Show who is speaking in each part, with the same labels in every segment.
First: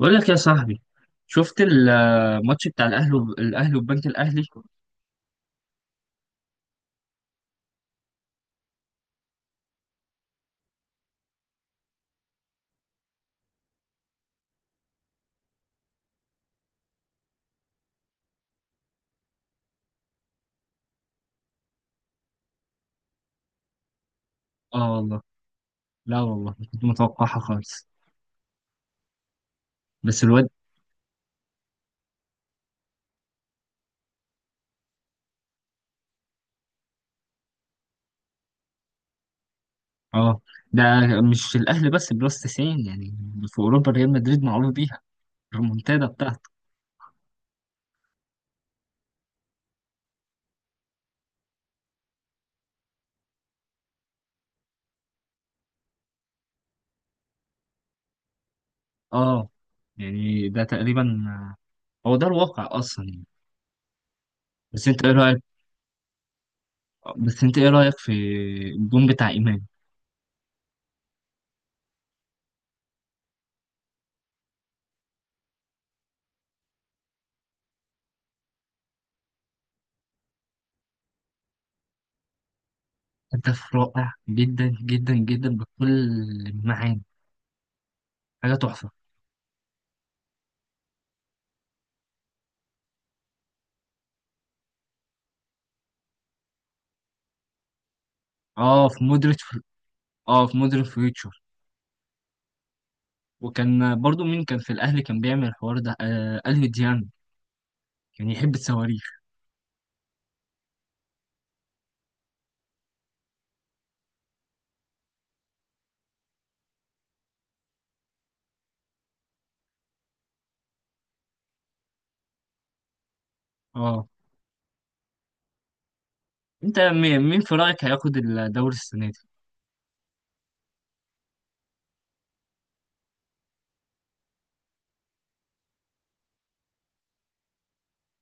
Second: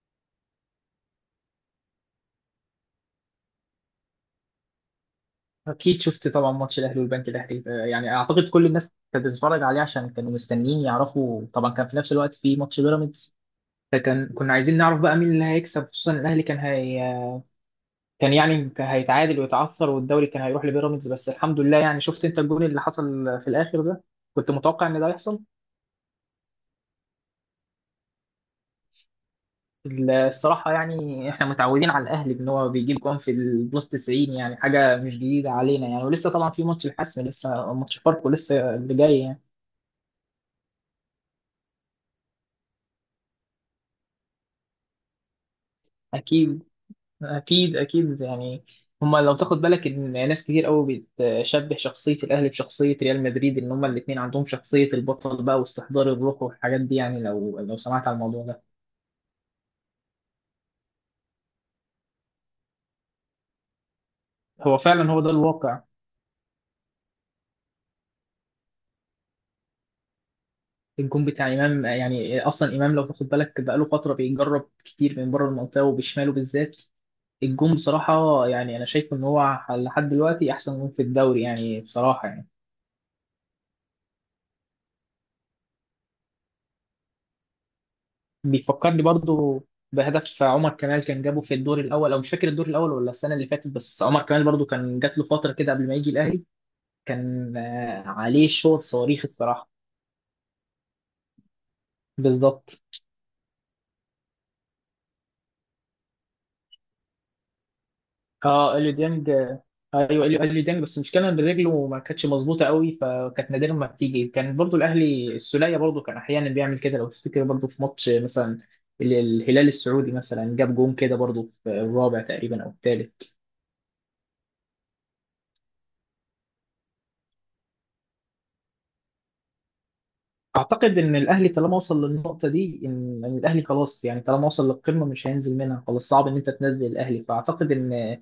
Speaker 1: بقول لك يا صاحبي، شفت الماتش بتاع الاهلي وب... الاهلي والبنك الاهلي.
Speaker 2: اكيد شفت طبعا ماتش الاهلي والبنك الاهلي يعني اعتقد كل الناس كانت بتتفرج عليه عشان كانوا مستنيين يعرفوا، طبعا كان في نفس الوقت في ماتش بيراميدز، فكان كنا عايزين نعرف بقى مين اللي هيكسب، خصوصا الاهلي كان كان يعني كان هيتعادل ويتعثر والدوري كان هيروح لبيراميدز، بس الحمد لله يعني شفت انت الجون اللي حصل في الاخر ده. كنت متوقع
Speaker 1: اه
Speaker 2: ان ده
Speaker 1: والله،
Speaker 2: يحصل.
Speaker 1: لا والله ما كنت متوقعها خالص. بس الواد،
Speaker 2: الصراحة يعني احنا متعودين على الاهلي ان هو بيجيب جون في البلس 90، يعني حاجة مش جديدة علينا يعني، ولسه طبعا في ماتش الحسم، لسه ماتش فاركو لسه اللي جاي يعني.
Speaker 1: اه، ده مش الاهلي بس، بلس 90 يعني. في اوروبا، ريال مدريد معروف بيها الريمونتادا بتاعته.
Speaker 2: أكيد. اكيد يعني، هما لو تاخد بالك ان ناس كتير قوي بتشبه شخصيه الاهلي بشخصيه ريال مدريد، ان هما الاثنين عندهم شخصيه البطل بقى واستحضار الروح والحاجات دي يعني، لو سمعت على الموضوع ده.
Speaker 1: اه، يعني ده تقريبا هو ده الواقع اصلا يعني.
Speaker 2: هو
Speaker 1: بس انت ايه
Speaker 2: فعلا هو ده
Speaker 1: رايك
Speaker 2: الواقع.
Speaker 1: بس انت ايه رايك في الجون بتاع امام؟
Speaker 2: الجون بتاع امام يعني، اصلا امام لو تاخد بالك بقاله فتره بيجرب كتير من بره المنطقه وبشماله بالذات. الجون بصراحه يعني انا شايف ان هو لحد دلوقتي احسن جون في الدوري يعني، بصراحه يعني.
Speaker 1: هدف رائع جدا جدا جدا بكل المعاني، حاجه تحفه.
Speaker 2: بيفكرني برضو بهدف عمر كمال، كان جابه في الدور الاول، او مش فاكر الدور الاول ولا السنه اللي فاتت، بس عمر كمال برضو كان جات له فتره كده قبل ما يجي الاهلي، كان عليه شوط
Speaker 1: اه، في
Speaker 2: صواريخ
Speaker 1: مودريتش.
Speaker 2: الصراحه.
Speaker 1: اه، في مودريتش.
Speaker 2: بالظبط.
Speaker 1: وكان برضو، مين كان في الاهلي كان بيعمل الحوار ده؟ الف ديان. كان يحب
Speaker 2: اه اليو
Speaker 1: الصواريخ.
Speaker 2: ديانج. ايوه اليو ديانج، بس المشكله ان رجله ما كانتش مظبوطه قوي فكانت نادرا ما بتيجي. كان برضو الاهلي السوليه برضو كان احيانا بيعمل كده، لو تفتكر برضو في ماتش مثلا الهلال السعودي مثلا جاب جون كده برضو في الرابع تقريبا او الثالث.
Speaker 1: اه. انت مين في رايك هياخد الدوري السنه دي؟
Speaker 2: اعتقد ان الاهلي طالما وصل للنقطه دي، ان الاهلي خلاص يعني، طالما وصل للقمه مش هينزل منها خلاص، صعب ان انت تنزل الاهلي، فاعتقد ان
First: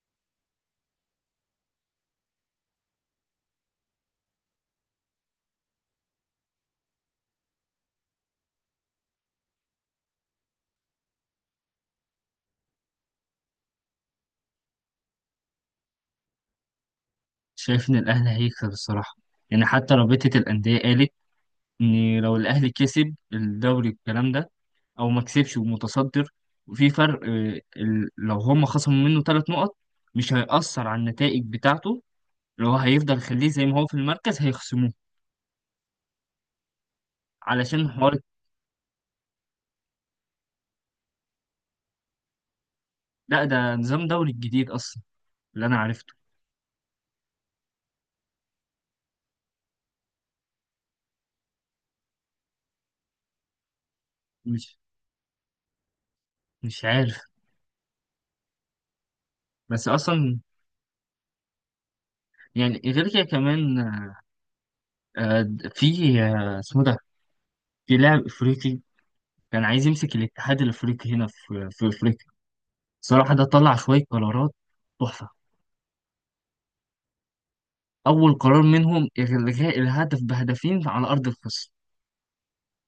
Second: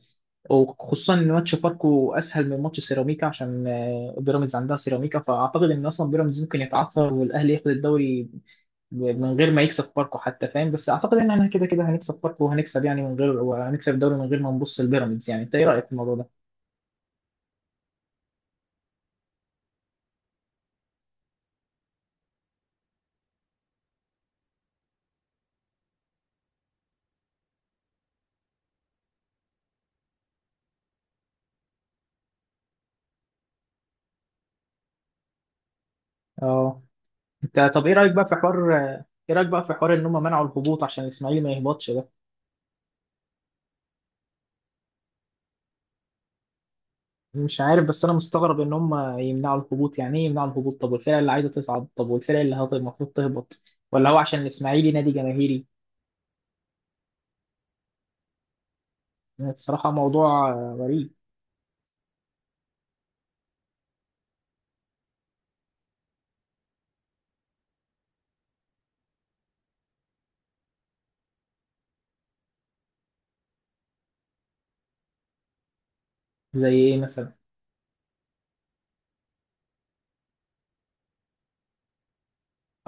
Speaker 2: وخصوصا ان ماتش فاركو اسهل من ماتش سيراميكا، عشان بيراميدز عندها سيراميكا، فاعتقد ان اصلا بيراميدز ممكن يتعثر والاهلي ياخد الدوري من غير ما يكسب فاركو حتى، فاهم؟ بس اعتقد ان احنا كده كده هنكسب فاركو وهنكسب يعني من غير، وهنكسب الدوري من غير ما نبص لبيراميدز يعني. انت ايه رايك في الموضوع ده؟
Speaker 1: شايف ان الاهلي هيكسب الصراحه، يعني حتى رابطه الانديه قالت ان لو الاهلي كسب الدوري والكلام ده، او ما كسبش ومتصدر، وفي فرق، لو هم خصموا منه 3 نقط، مش هيأثر على النتائج بتاعته. لو هو هيفضل يخليه زي ما هو في المركز، هيخصموه
Speaker 2: اه. انت
Speaker 1: علشان
Speaker 2: طب ايه
Speaker 1: حوار.
Speaker 2: رايك بقى في حوار، ايه رايك بقى في حوار ان هم منعوا الهبوط عشان الاسماعيلي ما يهبطش ده؟
Speaker 1: لا، ده نظام دوري الجديد اصلا اللي انا عرفته.
Speaker 2: مش عارف، بس انا مستغرب ان هم يمنعوا الهبوط. يعني ايه يمنعوا الهبوط؟ طب والفرق اللي عايزه تصعد؟ طب والفرق اللي المفروض تهبط؟ ولا هو عشان الاسماعيلي نادي جماهيري؟
Speaker 1: مش عارف. بس
Speaker 2: بصراحه موضوع
Speaker 1: اصلا
Speaker 2: غريب.
Speaker 1: يعني، غير كده كمان، آه، في آه، اسمه ده في لاعب افريقي كان عايز يمسك الاتحاد الافريقي، هنا في افريقيا. صراحه، ده طلع شويه قرارات تحفه.
Speaker 2: زي ايه مثلا؟
Speaker 1: اول قرار منهم الغاء الهدف بهدفين على ارض الخصم.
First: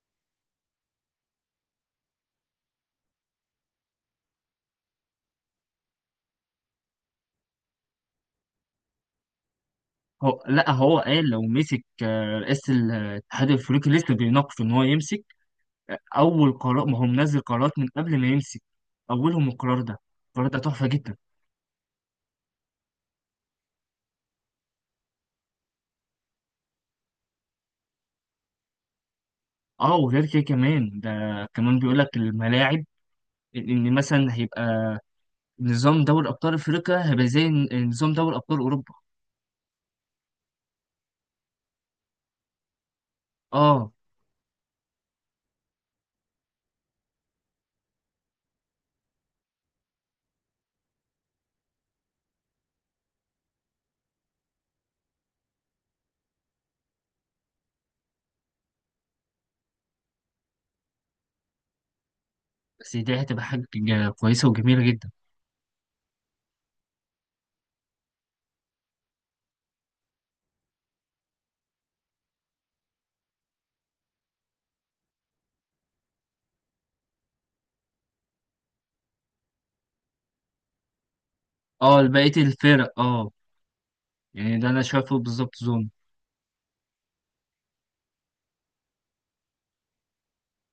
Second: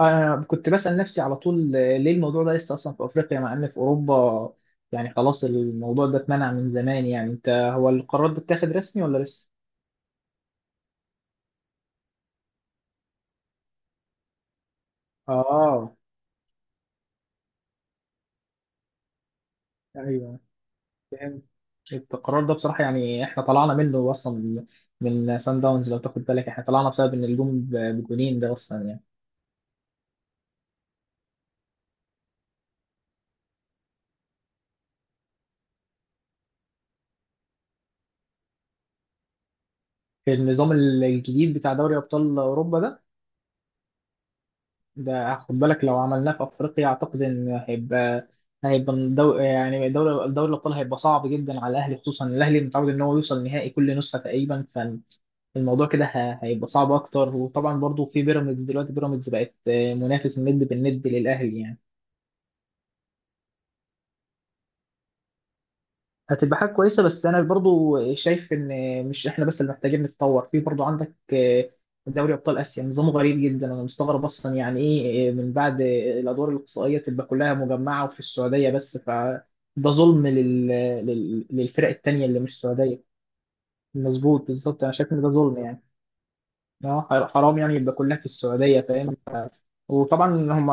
Speaker 2: انا كنت بسال نفسي على طول، ليه الموضوع ده لسه اصلا في افريقيا مع ان في اوروبا، يعني خلاص الموضوع ده اتمنع من زمان يعني. انت هو القرار ده اتاخد رسمي ولا لسه؟
Speaker 1: هو، لا، هو قال لو مسك رئيس الاتحاد الافريقي لسه بيناقش ان هو يمسك.
Speaker 2: اه.
Speaker 1: اول قرار، ما هو منزل قرارات من قبل ما يمسك، اولهم القرار ده.
Speaker 2: ايوه.
Speaker 1: القرار ده تحفه جدا.
Speaker 2: القرار ده بصراحة يعني احنا طلعنا منه اصلا من من سان داونز، لو تاخد بالك احنا طلعنا بسبب ان الجون بجونين ده اصلا يعني.
Speaker 1: اه، وغير كده كمان، ده كمان بيقول لك الملاعب، لان مثلا هيبقى نظام دوري ابطال افريقيا هيبقى زي نظام دوري ابطال اوروبا.
Speaker 2: في النظام الجديد بتاع دوري ابطال اوروبا ده،
Speaker 1: اه،
Speaker 2: ده خد بالك لو عملناه في افريقيا اعتقد ان هيبقى، هيبقى دو يعني دوري دوري الابطال هيبقى صعب جدا على الاهلي، خصوصا الاهلي متعود ان هو يوصل نهائي كل نسخة تقريبا، فالموضوع كده هيبقى صعب اكتر. وطبعا برضو في بيراميدز دلوقتي، بيراميدز بقت منافس الند بالند للاهلي يعني.
Speaker 1: بس دي هتبقى حاجه كويسه وجميله جدا.
Speaker 2: هتبقى حاجة كويسة، بس أنا برضو شايف إن مش إحنا بس اللي محتاجين نتطور، في برضو عندك دوري أبطال آسيا نظامه غريب جدا. أنا مستغرب أصلا، يعني إيه، من بعد الأدوار الإقصائية تبقى كلها مجمعة وفي السعودية بس؟ فده ظلم للفرق
Speaker 1: اه،
Speaker 2: التانية
Speaker 1: بقيه
Speaker 2: اللي مش
Speaker 1: الفرق،
Speaker 2: سعودية.
Speaker 1: اه.
Speaker 2: مظبوط،
Speaker 1: يعني ده، انا
Speaker 2: بالظبط. أنا شايف
Speaker 1: شايفه
Speaker 2: إن ده
Speaker 1: بالظبط
Speaker 2: ظلم يعني.
Speaker 1: ظلم.
Speaker 2: اه حرام يعني يبقى كلها في السعوديه، فاهم؟ وطبعا هم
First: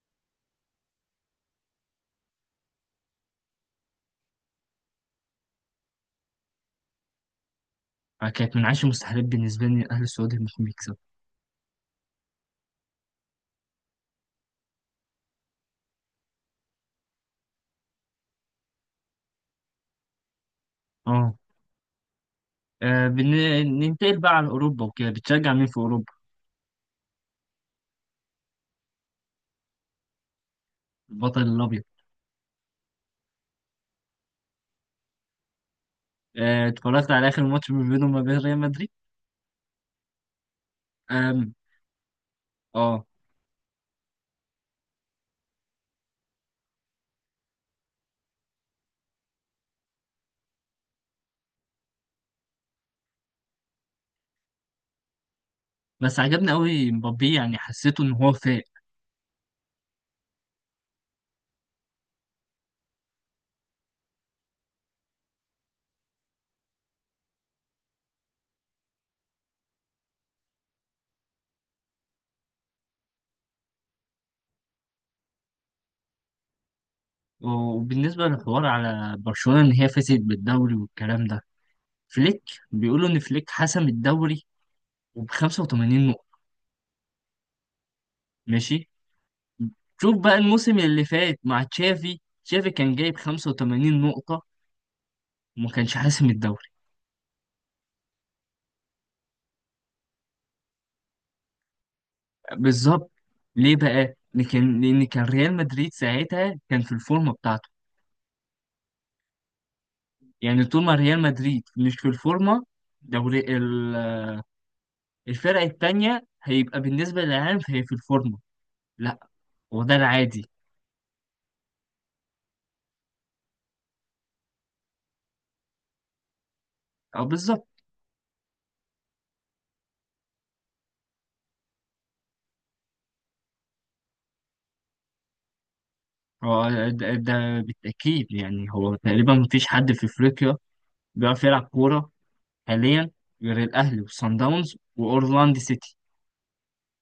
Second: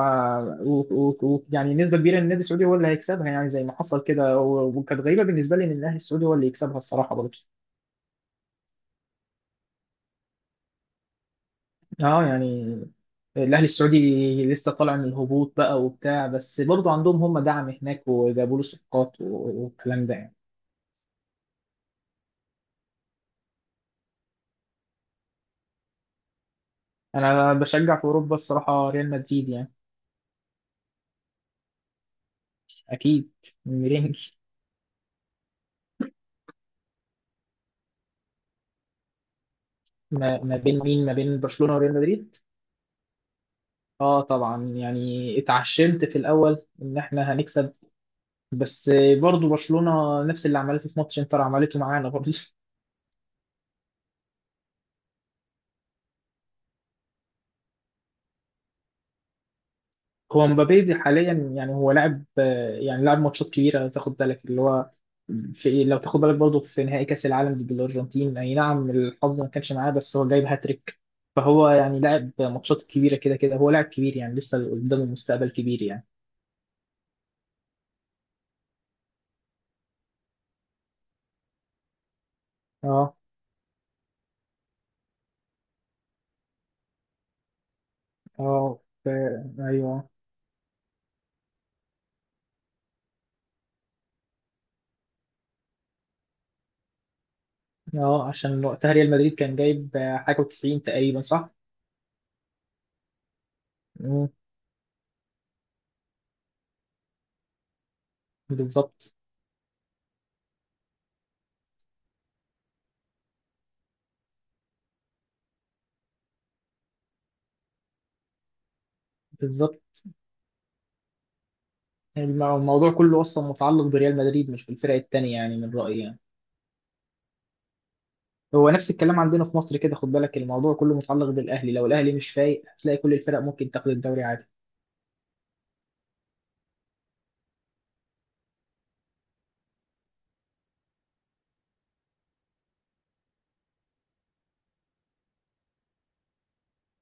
Speaker 2: يعني نسبه كبيره ان النادي السعودي هو اللي هيكسبها، يعني زي ما حصل كده. وكانت غريبه بالنسبه لي ان الاهلي السعودي هو اللي يكسبها الصراحه برضه.
Speaker 1: آه، كانت من عشر مستحيلات بالنسبه لي الاهلي السعودي انهم يكسبوا.
Speaker 2: اه يعني الاهلي السعودي لسه طالع من الهبوط بقى وبتاع، بس برضه عندهم هم دعم هناك وجابوا له صفقات والكلام ده يعني.
Speaker 1: اه. آه، بن- ننتقل بقى على اوروبا وكده، بتشجع مين في اوروبا؟
Speaker 2: انا بشجع في اوروبا الصراحه ريال مدريد يعني.
Speaker 1: البطل الابيض.
Speaker 2: اكيد. مرنج.
Speaker 1: اتفرجت على اخر ماتش ما بينهم وما بين ريال مدريد.
Speaker 2: ما ما بين مين ما بين
Speaker 1: آم،
Speaker 2: برشلونه وريال مدريد؟
Speaker 1: اه.
Speaker 2: اه طبعا يعني اتعشمت في الاول ان احنا هنكسب، بس برضو برشلونة نفس اللي عملته في ماتش انتر عملته معانا برضو.
Speaker 1: بس عجبني قوي مبابي، يعني حسيته ان هو فايق.
Speaker 2: هو مبابي دي حاليا يعني هو لاعب، يعني لاعب ماتشات كبيرة لو تاخد بالك، اللي هو في لو تاخد بالك برضو في نهائي كأس العالم ضد الأرجنتين، أي نعم الحظ ما كانش معاه، بس هو جايب هاتريك. فهو يعني لاعب ماتشات كبيرة، كده كده هو لاعب كبير يعني، لسه قدامه مستقبل كبير يعني.
Speaker 1: وبالنسبة للحوار على برشلونة إن هي فازت بالدوري والكلام ده، فليك، بيقولوا
Speaker 2: اه.
Speaker 1: إن فليك حسم الدوري، وب 85 نقطة.
Speaker 2: اه
Speaker 1: ماشي.
Speaker 2: ايوه.
Speaker 1: شوف بقى، الموسم اللي فات مع تشافي، كان جايب 85 نقطة وما كانش حاسم الدوري.
Speaker 2: اه عشان وقتها ريال مدريد كان جايب حاجة وتسعين تقريبا، صح؟
Speaker 1: بالظبط. ليه بقى؟
Speaker 2: مم.
Speaker 1: لأن كان ريال مدريد ساعتها كان في الفورمة بتاعته.
Speaker 2: بالظبط.
Speaker 1: يعني طول ما ريال مدريد مش في الفورمة، دوري الفرق التانية هيبقى بالنسبة للعالم هي في الفورمة. لا. وده
Speaker 2: بالظبط.
Speaker 1: العادي.
Speaker 2: الموضوع كله أصلا متعلق بريال مدريد مش بالفرق التانية يعني، من رأيي يعني.
Speaker 1: أو بالظبط.
Speaker 2: هو نفس الكلام عندنا في مصر كده، خد بالك الموضوع كله متعلق بالأهلي، لو الأهلي مش فايق هتلاقي كل الفرق ممكن تاخد الدوري عادي.
Speaker 1: هو ده, بالتأكيد، يعني هو تقريبا مفيش حد في أفريقيا بيعرف يلعب كورة حاليا، غير الأهلي وصن داونز وأورلاندو سيتي.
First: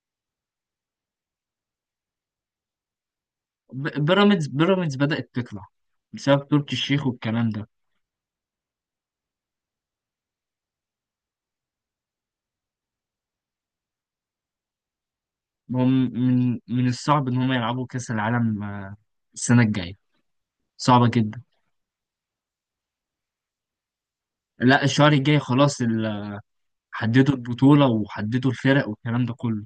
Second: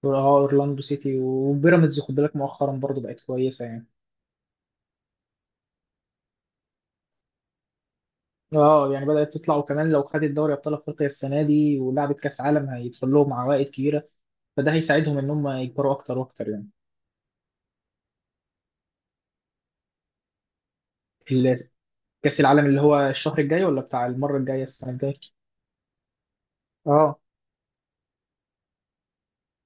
Speaker 2: اه أورلاندو سيتي وبيراميدز خد بالك مؤخرا برضه بقت كويسة يعني.
Speaker 1: بيراميدز بدأت تطلع بسبب تركي الشيخ والكلام ده.
Speaker 2: اه يعني بدأت تطلع، وكمان لو خدت دوري أبطال أفريقيا السنة دي ولعبت كأس عالم هيدخل لهم عوائد كبيرة، فده هيساعدهم إن هم يكبروا
Speaker 1: هم،
Speaker 2: أكتر وأكتر
Speaker 1: من
Speaker 2: يعني.
Speaker 1: من الصعب إن هم يلعبوا كأس العالم السنة الجاية، صعبة جدا.
Speaker 2: ال- كأس العالم اللي هو الشهر الجاي، ولا بتاع المرة الجاية
Speaker 1: لا،
Speaker 2: السنة
Speaker 1: الشهر
Speaker 2: الجاية؟
Speaker 1: الجاي خلاص،
Speaker 2: اه.
Speaker 1: حددوا البطولة وحددوا الفرق والكلام ده كله.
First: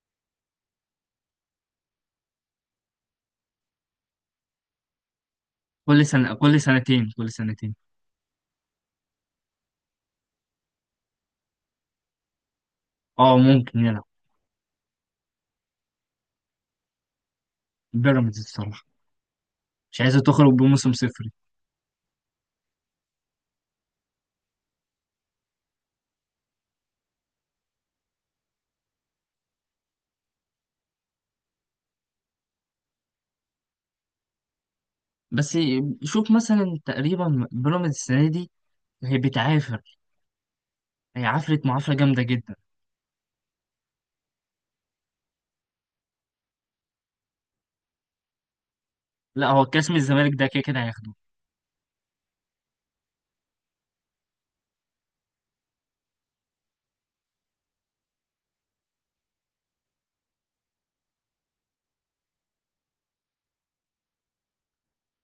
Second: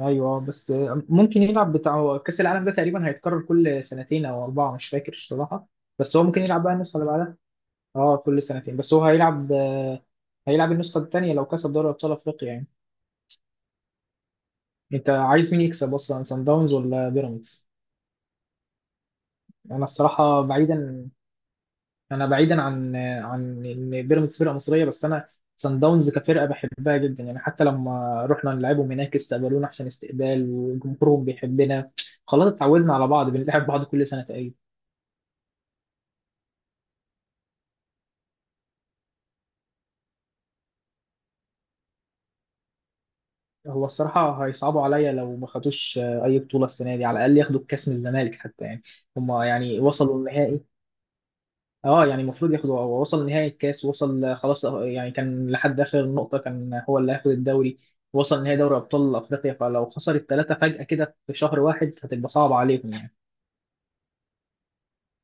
Speaker 2: ايوه بس، ممكن يلعب بتاع، هو كأس العالم ده تقريبا هيتكرر كل سنتين او اربعة مش فاكر الصراحة.
Speaker 1: كل
Speaker 2: بس هو
Speaker 1: سنة،
Speaker 2: ممكن
Speaker 1: كل
Speaker 2: يلعب بقى النسخة
Speaker 1: سنتين،
Speaker 2: اللي
Speaker 1: كل
Speaker 2: بعدها.
Speaker 1: سنتين.
Speaker 2: اه كل سنتين، بس هو هيلعب، هيلعب النسخة التانية لو كسب دوري ابطال افريقيا يعني.
Speaker 1: اه، ممكن يلعب.
Speaker 2: انت عايز مين يكسب اصلا، سان داونز ولا بيراميدز؟
Speaker 1: بيراميدز، الصراحة،
Speaker 2: انا
Speaker 1: مش عايزة
Speaker 2: الصراحة
Speaker 1: تخرج بموسم
Speaker 2: بعيدا،
Speaker 1: صفر.
Speaker 2: انا بعيدا عن عن ان بيراميدز فرقه مصريه، بس انا سان داونز كفرقه بحبها جدا يعني، حتى لما رحنا نلعبهم هناك استقبلونا احسن استقبال وجمهورهم بيحبنا، خلاص اتعودنا على بعض بنلعب بعض كل سنه تقريبا.
Speaker 1: بس شوف مثلا، تقريبا بيراميدز السنه دي هي بتعافر، هي عفرت معافره جامده جدا.
Speaker 2: هو الصراحه هيصعبوا عليا لو ما خدوش اي بطوله السنه دي، على الاقل ياخدوا الكاس من الزمالك حتى يعني، هم
Speaker 1: لا، هو
Speaker 2: يعني
Speaker 1: الكاس من
Speaker 2: وصلوا
Speaker 1: الزمالك ده،
Speaker 2: النهائي.
Speaker 1: كده كده هياخده.
Speaker 2: اه يعني المفروض ياخده، هو وصل نهائي الكاس، وصل خلاص يعني، كان لحد اخر نقطه كان هو اللي هياخد الدوري، وصل نهائي دوري ابطال افريقيا، فلو خسر الثلاثه فجاه كده في شهر واحد هتبقى صعبه عليهم يعني.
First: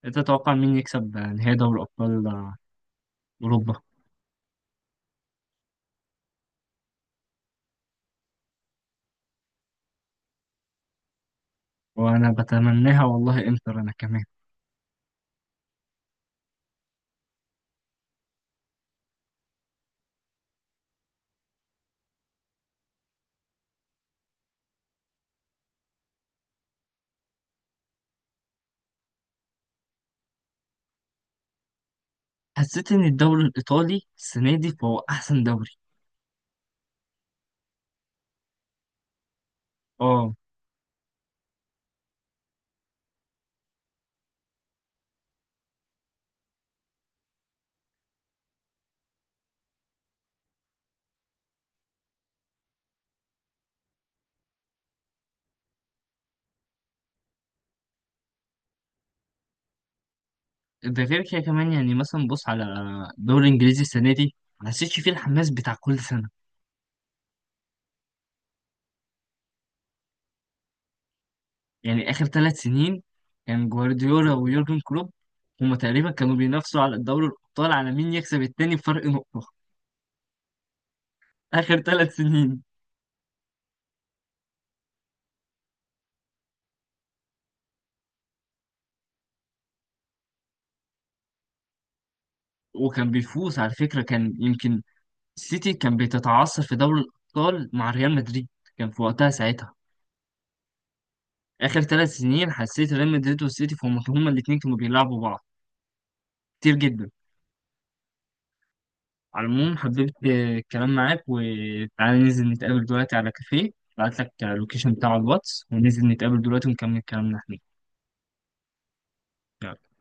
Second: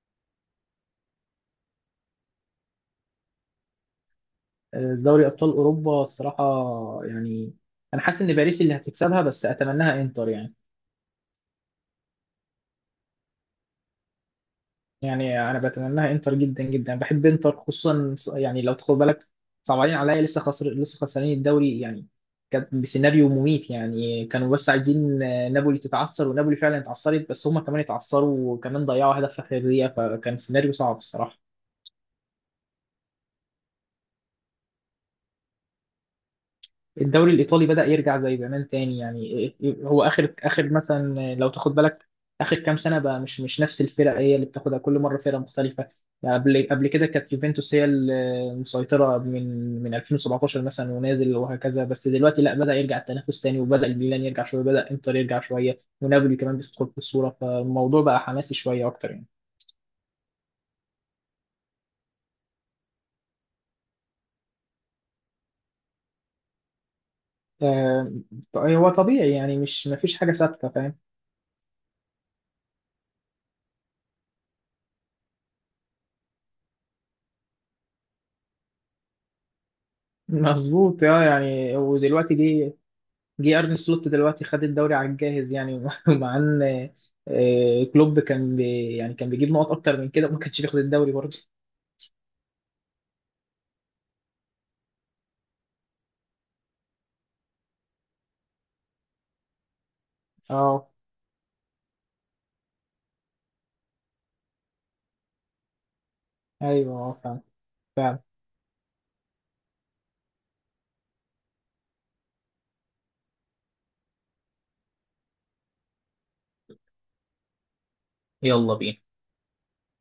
Speaker 1: انت تتوقع مين يكسب نهائي دوري ابطال اوروبا؟
Speaker 2: دوري ابطال اوروبا الصراحه يعني، انا حاسس ان باريس اللي هتكسبها، بس اتمناها انتر يعني.
Speaker 1: وانا بتمناها والله، انتر، انا كمان.
Speaker 2: يعني انا بتمناها انتر جدا جدا، بحب انتر خصوصا يعني لو تاخد بالك صعبانين عليا، لسه خسر، لسه خسرانين الدوري يعني، كانت بسيناريو مميت يعني، كانوا بس عايزين نابولي تتعثر، ونابولي فعلا اتعثرت، بس هما كمان اتعثروا وكمان ضيعوا هدف في اخر دقيقه، فكان سيناريو صعب الصراحه.
Speaker 1: حسيت ان الدوري الايطالي السنه دي فهو احسن دوري.
Speaker 2: الدوري الإيطالي بدأ يرجع زي زمان تاني يعني. هو
Speaker 1: اه،
Speaker 2: آخر مثلا لو تاخد بالك آخر كام سنة بقى، مش نفس الفرق هي اللي بتاخدها، كل مرة فرقة مختلفة يعني. قبل كده كانت يوفنتوس هي المسيطرة من من 2017 مثلا ونازل وهكذا، بس دلوقتي لا، بدأ يرجع التنافس تاني، وبدأ الميلان يرجع شوية، بدأ إنتر يرجع شوية، ونابولي كمان بتدخل في الصورة، فالموضوع بقى حماسي شوية أكتر يعني.
Speaker 1: ده غير كده كمان، يعني مثلا بص على الدوري الانجليزي السنه دي، ما حسيتش فيه الحماس بتاع كل سنه.
Speaker 2: آه، هو طبيعي يعني، مش مفيش حاجة ثابتة فاهم.
Speaker 1: يعني آخر 3 سنين، كان جوارديولا ويورجن كلوب، هما تقريبا كانوا بينافسوا على الدوري الأبطال، على مين يكسب التاني بفرق نقطة.
Speaker 2: مظبوط. اه يعني
Speaker 1: آخر ثلاث
Speaker 2: ودلوقتي
Speaker 1: سنين
Speaker 2: جه، جه ارن سلوت دلوقتي خد الدوري على الجاهز يعني. مع ان، كلوب كان بي يعني كان بيجيب نقط اكتر من كده وما كانش بياخد الدوري برضه.
Speaker 1: وكان بيفوز على فكرة، كان يمكن السيتي كان بتتعثر في دوري الأبطال مع ريال مدريد، كان في وقتها ساعتها.
Speaker 2: اه.
Speaker 1: آخر 3 سنين، حسيت ريال مدريد والسيتي فهم هما الاتنين كانوا بيلعبوا بعض كتير
Speaker 2: ايوه.
Speaker 1: جدا.
Speaker 2: اه فعلا. فعلا.
Speaker 1: على العموم، حبيت الكلام معاك، وتعالى ننزل نتقابل دلوقتي على كافيه. بعت لك اللوكيشن بتاع الواتس، وننزل نتقابل دلوقتي ونكمل كلامنا هناك.
Speaker 2: يلا بينا.
Speaker 1: يلا.